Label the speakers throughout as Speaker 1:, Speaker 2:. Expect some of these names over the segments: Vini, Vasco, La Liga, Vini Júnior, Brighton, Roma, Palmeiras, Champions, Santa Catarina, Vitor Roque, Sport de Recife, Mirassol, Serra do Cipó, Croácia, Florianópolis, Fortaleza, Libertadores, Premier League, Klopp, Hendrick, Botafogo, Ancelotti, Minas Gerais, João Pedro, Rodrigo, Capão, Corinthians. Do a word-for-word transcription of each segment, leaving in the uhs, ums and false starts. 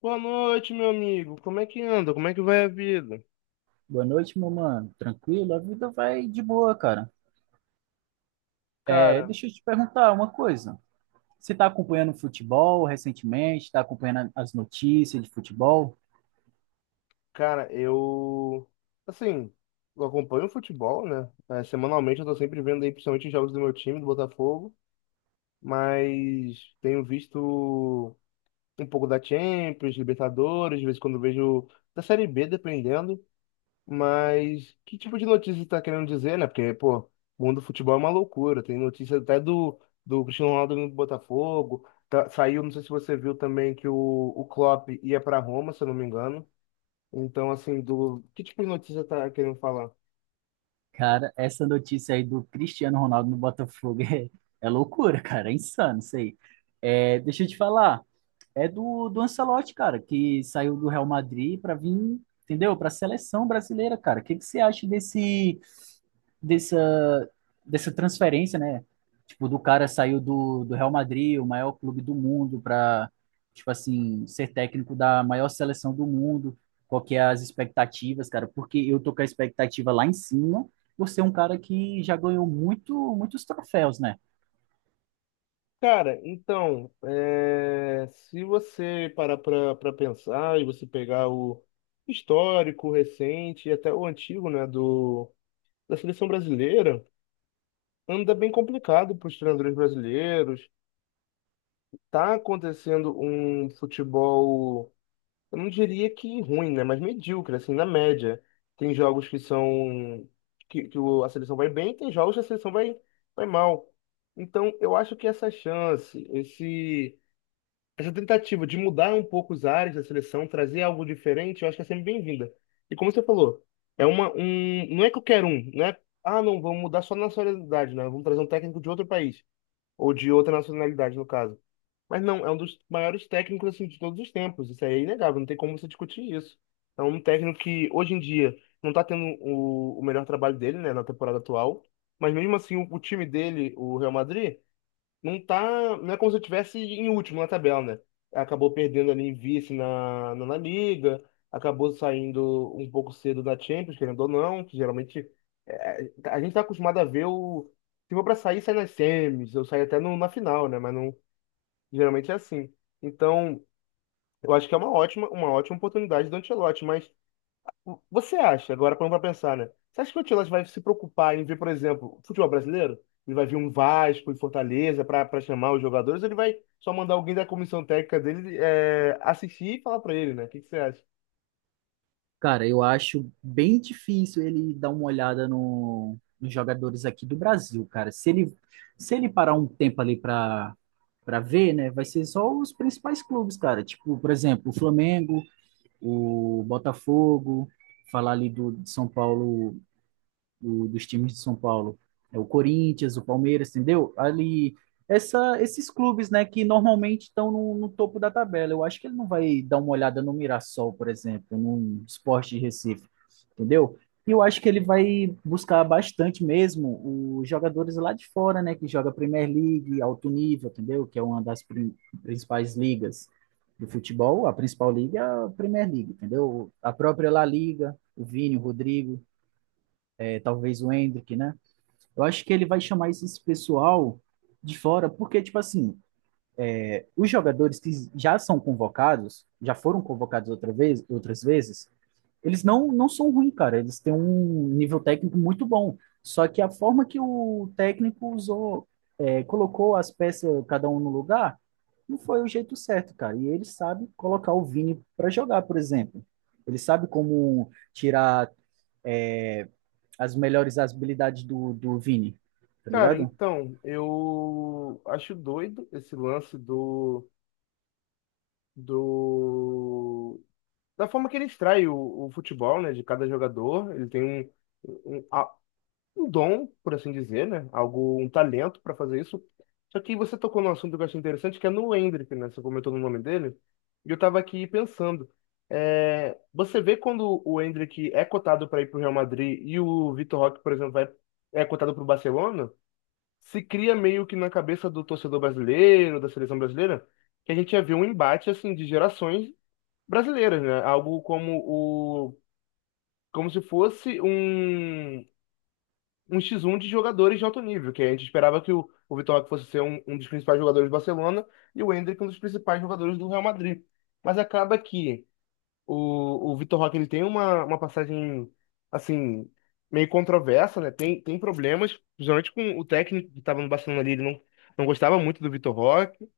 Speaker 1: Boa noite, meu amigo. Como é que anda? Como é que vai a vida?
Speaker 2: Boa noite, meu mano. Tranquilo? A vida vai de boa, cara. É,
Speaker 1: Cara,
Speaker 2: deixa eu te perguntar uma coisa. Você tá acompanhando futebol recentemente? Tá acompanhando as notícias de futebol?
Speaker 1: cara, eu assim, eu acompanho o futebol, né? É, semanalmente eu tô sempre vendo aí, principalmente os jogos do meu time, do Botafogo, mas tenho visto um pouco da Champions, Libertadores, de vez em quando eu vejo da Série B, dependendo. Mas que tipo de notícia você tá querendo dizer, né? Porque, pô, o mundo do futebol é uma loucura. Tem notícia até do, do Cristiano Ronaldo indo pro Botafogo. Tá- saiu, não sei se você viu também, que o, o Klopp ia pra Roma, se eu não me engano. Então, assim, do que tipo de notícia você tá querendo falar?
Speaker 2: Cara, essa notícia aí do Cristiano Ronaldo no Botafogo é, é loucura, cara. É insano isso aí. É, deixa eu te falar. É do, do Ancelotti, cara, que saiu do Real Madrid pra vir, entendeu? Pra seleção brasileira, cara. O que que você acha desse dessa, dessa transferência, né? Tipo, do cara saiu do, do Real Madrid, o maior clube do mundo, para, tipo assim, ser técnico da maior seleção do mundo. Qual que é as expectativas, cara? Porque eu tô com a expectativa lá em cima, por ser um cara que já ganhou muito, muitos troféus, né?
Speaker 1: Cara, então, é, se você parar pra, pra pensar e você pegar o histórico, o recente e até o antigo, né, do, da seleção brasileira, anda bem complicado para os treinadores brasileiros. Tá acontecendo um futebol, eu não diria que ruim, né? Mas medíocre, assim, na média. Tem jogos que são que, que o- a seleção vai bem, tem jogos que a seleção vai, vai mal. Então, eu acho que essa chance, esse, essa tentativa de mudar um pouco os ares da seleção, trazer algo diferente, eu acho que é sempre bem-vinda. E como você falou, é uma, um, não é qualquer um, né? Ah, não, vamos mudar só a nacionalidade, né? Vamos trazer um técnico de outro país, ou de outra nacionalidade, no caso. Mas não, é um dos maiores técnicos assim, de todos os tempos. Isso aí é inegável, não tem como você discutir isso. É um técnico que hoje em dia não está tendo o, o melhor trabalho dele, né, na temporada atual. Mas mesmo assim, o, o time dele, o Real Madrid, não tá. Não é como se estivesse em último na tabela, né? Acabou perdendo ali em vice na, na, La Liga, acabou saindo um pouco cedo da Champions, querendo ou não, que geralmente é, a gente está acostumado a ver o. Se for para sair, sai nas semis, eu saio até no- na final, né? Mas não. Geralmente é assim. Então, eu acho que é uma ótima, uma ótima oportunidade do Ancelotti, mas o- você acha, agora parando para pensar, né? Você acha que o Ancelotti vai se preocupar em ver, por exemplo, futebol brasileiro? Ele vai vir um Vasco e Fortaleza para para chamar os jogadores, ou ele vai só mandar alguém da comissão técnica dele é, assistir e falar para ele, né? O que que você acha?
Speaker 2: Cara, eu acho bem difícil ele dar uma olhada no- nos jogadores aqui do Brasil, cara. Se ele, se ele parar um tempo ali para para ver, né, vai ser só os principais clubes, cara. Tipo, por exemplo, o Flamengo, o Botafogo, falar ali do de São Paulo, do- dos times de São Paulo. É o Corinthians, o Palmeiras, entendeu? Ali, essa, esses clubes, né, que normalmente estão no, no topo da tabela. Eu acho que ele não vai dar uma olhada no Mirassol, por exemplo, no Sport de Recife, entendeu? E eu acho que ele vai buscar bastante mesmo os jogadores lá de fora, né, que joga Premier League, alto nível, entendeu? Que é uma das prin- principais ligas do futebol. A principal liga é a Premier League, entendeu? A própria La Liga, o Vini, o Rodrigo, é, talvez o Hendrick, né? Eu acho que ele vai chamar esse pessoal de fora, porque, tipo assim, os jogadores que já são convocados, já foram convocados outra vez, outras vezes, eles não, não são ruins, cara. Eles têm um nível técnico muito bom. Só que a forma que o técnico usou, é, colocou as peças, cada um no lugar, não foi o jeito certo, cara. E ele sabe colocar o Vini para jogar, por exemplo. Ele sabe como tirar é, as melhores habilidades do, do Vini, tá
Speaker 1: Cara,
Speaker 2: ligado?
Speaker 1: então, eu acho doido esse lance do, do da forma que ele extrai o, o futebol, né, de cada jogador. Ele tem um, um- um dom, por assim dizer, né? Algo, um talento para fazer isso. Só que você tocou num assunto que eu achei interessante, que é no Hendrick, né? Você comentou no nome dele, e eu tava aqui pensando. É, você vê quando o Hendrick é cotado para ir para o Real Madrid e o Vitor Roque, por exemplo, vai, é cotado para o Barcelona, se cria meio que na cabeça do torcedor brasileiro, da seleção brasileira, que a gente ia ver um embate assim de gerações brasileiras, né? Algo como o como se fosse um um X um de jogadores de alto nível, que a gente esperava que o, o Vitor Roque fosse ser um, um dos principais jogadores do Barcelona e o Endrick um dos principais jogadores do Real Madrid. Mas acaba que o, o Vitor Roque ele tem uma, uma passagem, assim, meio controversa, né? Tem, tem problemas, principalmente com o técnico que estava no Barcelona ali, ele não, não gostava muito do Vitor Roque.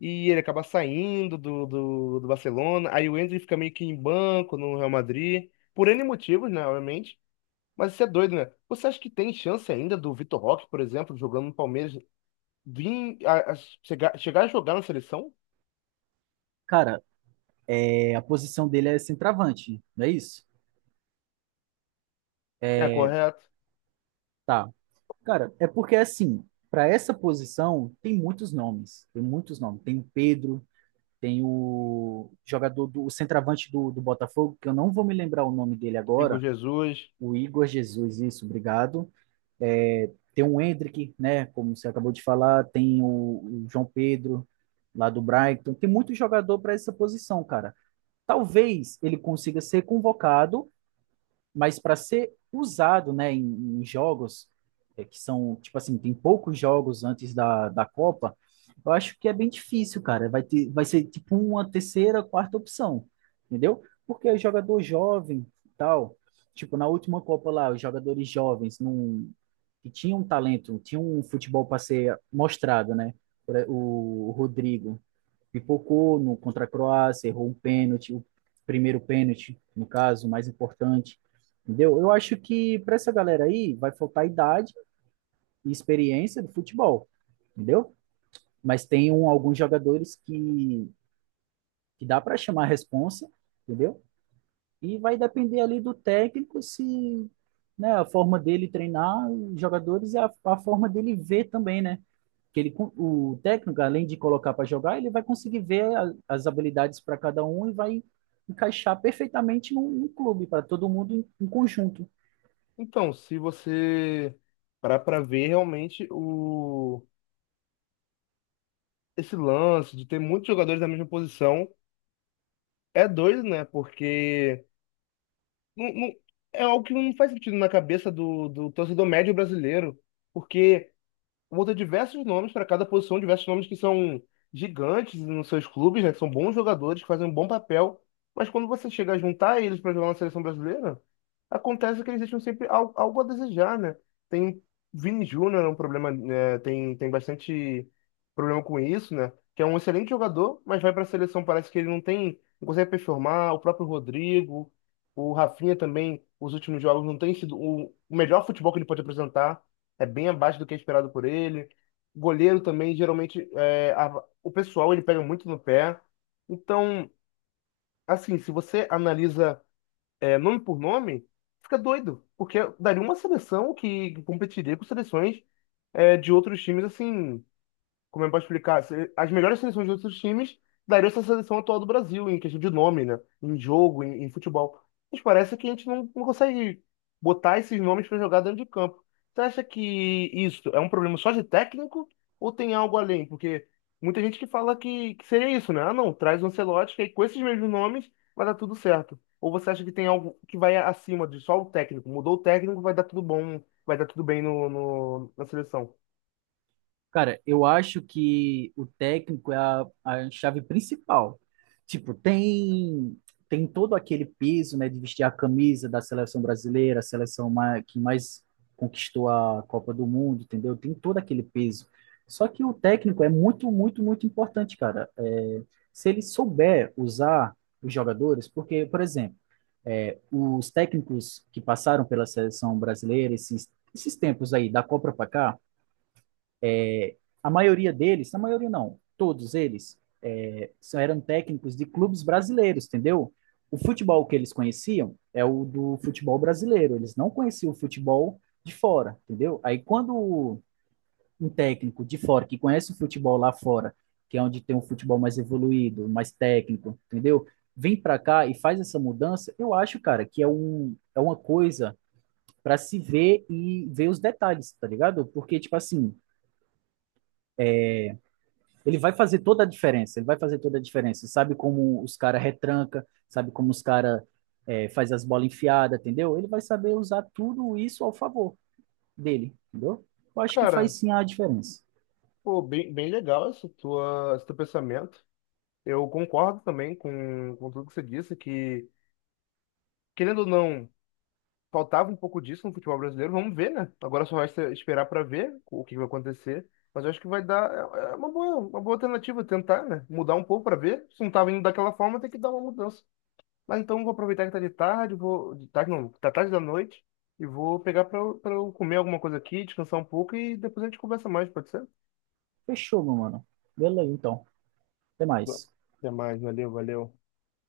Speaker 1: E ele acaba saindo do, do, do Barcelona. Aí o Endrick fica meio que em banco no Real Madrid. Por N motivos, né? Obviamente. Mas isso é doido, né? Você acha que tem chance ainda do Vitor Roque, por exemplo, jogando no Palmeiras, vir a, a chegar, chegar a jogar na seleção?
Speaker 2: Cara, é, a posição dele é centroavante, não é isso?
Speaker 1: É
Speaker 2: É,
Speaker 1: correto.
Speaker 2: tá. Cara, é porque assim, para essa posição tem muitos nomes, tem muitos nomes. Tem o Pedro, tem o jogador do o centroavante do, do Botafogo, que eu não vou me lembrar o nome dele
Speaker 1: Igor
Speaker 2: agora,
Speaker 1: Jesus.
Speaker 2: o Igor Jesus, isso, obrigado. É, tem o Hendrick, né, como você acabou de falar, tem o, o João Pedro, lá do Brighton, tem muito jogador para essa posição, cara. Talvez ele consiga ser convocado, mas para ser usado, né, em, em jogos é, que são, tipo assim, tem poucos jogos antes da, da Copa, eu acho que é bem difícil, cara. Vai ter, vai ser tipo uma terceira, quarta opção, entendeu? Porque o jogador jovem e tal, tipo, na última Copa lá, os jogadores jovens não, que tinham talento, tinham um futebol para ser mostrado, né? Por e- O, o Rodrigo pipocou no contra a Croácia, errou um pênalti, o primeiro pênalti, no caso, o mais importante. Entendeu? Eu acho que para essa galera aí vai faltar idade e experiência do futebol, entendeu? Mas tem um, alguns jogadores que, que dá para chamar a responsa, entendeu? E vai depender ali do técnico se né, a forma dele treinar os jogadores e a, a forma dele ver também, né? Que ele, con- o técnico, além de colocar para jogar, ele vai conseguir ver a- as habilidades para cada um e vai encaixar perfeitamente num, num clube, para todo mundo em, em conjunto.
Speaker 1: Então, se você parar para ver realmente o esse lance de ter muitos jogadores da mesma posição, é doido, né? Porque não, não- é algo que não faz sentido na cabeça do, do torcedor médio brasileiro, porque muda diversos nomes para cada posição, diversos nomes que são gigantes nos seus clubes, né? Que são bons jogadores, que fazem um bom papel. Mas quando você chega a juntar eles para jogar na seleção brasileira, acontece que eles deixam sempre al- algo a desejar, né? Tem Vini Júnior, é um problema, né? Tem, tem bastante problema com isso, né? Que é um excelente jogador, mas vai para a seleção, parece que ele não tem, não consegue performar. O próprio Rodrigo, o Rafinha também, os últimos jogos não tem sido o o melhor futebol que ele pode apresentar, é bem abaixo do que é esperado por ele. Goleiro também, geralmente, é, a- o pessoal ele pega muito no pé. Então, assim, se você analisa é, nome por nome, fica doido, porque daria uma seleção que competiria com seleções, é, de outros times, assim, como eu posso explicar, se- as melhores seleções de outros times dariam essa seleção atual do Brasil, em questão de nome, né? Em jogo, em, em futebol. Mas parece que a gente não, não consegue botar esses nomes para jogar dentro de campo. Você acha que isso é um problema só de técnico ou tem algo além? Porque muita gente que fala que, que seria isso, né? Ah, não, traz o Ancelotti, que aí com esses mesmos nomes vai dar tudo certo. Ou você acha que tem algo que vai acima de só o técnico? Mudou o técnico, vai dar tudo bom, vai dar tudo bem no, no- na seleção.
Speaker 2: Cara, eu acho que o técnico é a, a chave principal. Tipo, tem tem todo aquele peso, né, de vestir a camisa da seleção brasileira, a seleção ma- que mais conquistou a Copa do Mundo, entendeu? Tem todo aquele peso. Só que o técnico é muito, muito, muito importante, cara. É, se ele souber usar os jogadores, porque, por exemplo, é, os técnicos que passaram pela seleção brasileira esses, esses tempos aí, da Copa para cá, é, a maioria deles, a maioria não, todos eles é, eram técnicos de clubes brasileiros, entendeu? O futebol que eles conheciam é o do futebol brasileiro, eles não conheciam o futebol de fora, entendeu? Aí quando um técnico de fora que conhece o futebol lá fora, que é onde tem um futebol mais evoluído, mais técnico, entendeu? Vem para cá e faz essa mudança, eu acho, cara, que é um, é uma coisa para se ver e ver os detalhes, tá ligado? Porque, tipo assim, ele vai fazer toda a diferença, ele vai fazer toda a diferença. Sabe como os caras retranca, sabe como os caras é, faz as bolas enfiadas, entendeu? Ele vai saber usar tudo isso ao favor dele, entendeu? Eu acho que faz
Speaker 1: Cara,
Speaker 2: sim a diferença.
Speaker 1: pô, bem, bem legal esse, tua, esse teu pensamento. Eu concordo também com, com tudo que você disse, que, querendo ou não, faltava um pouco disso no futebol brasileiro. Vamos ver, né? Agora só resta esperar para ver o que vai acontecer. Mas eu acho que vai dar é é uma boa, uma boa alternativa tentar, né? Mudar um pouco para ver. Se não tava indo daquela forma, tem que dar uma mudança. Mas então eu vou aproveitar que tá de tarde, vou. De tarde não, tá tarde da noite, e vou pegar para eu pra eu comer alguma coisa aqui, descansar um pouco e depois a gente conversa mais, pode ser?
Speaker 2: Fechou, meu mano. Beleza, então. Até
Speaker 1: Bom,
Speaker 2: mais.
Speaker 1: até mais, valeu, valeu.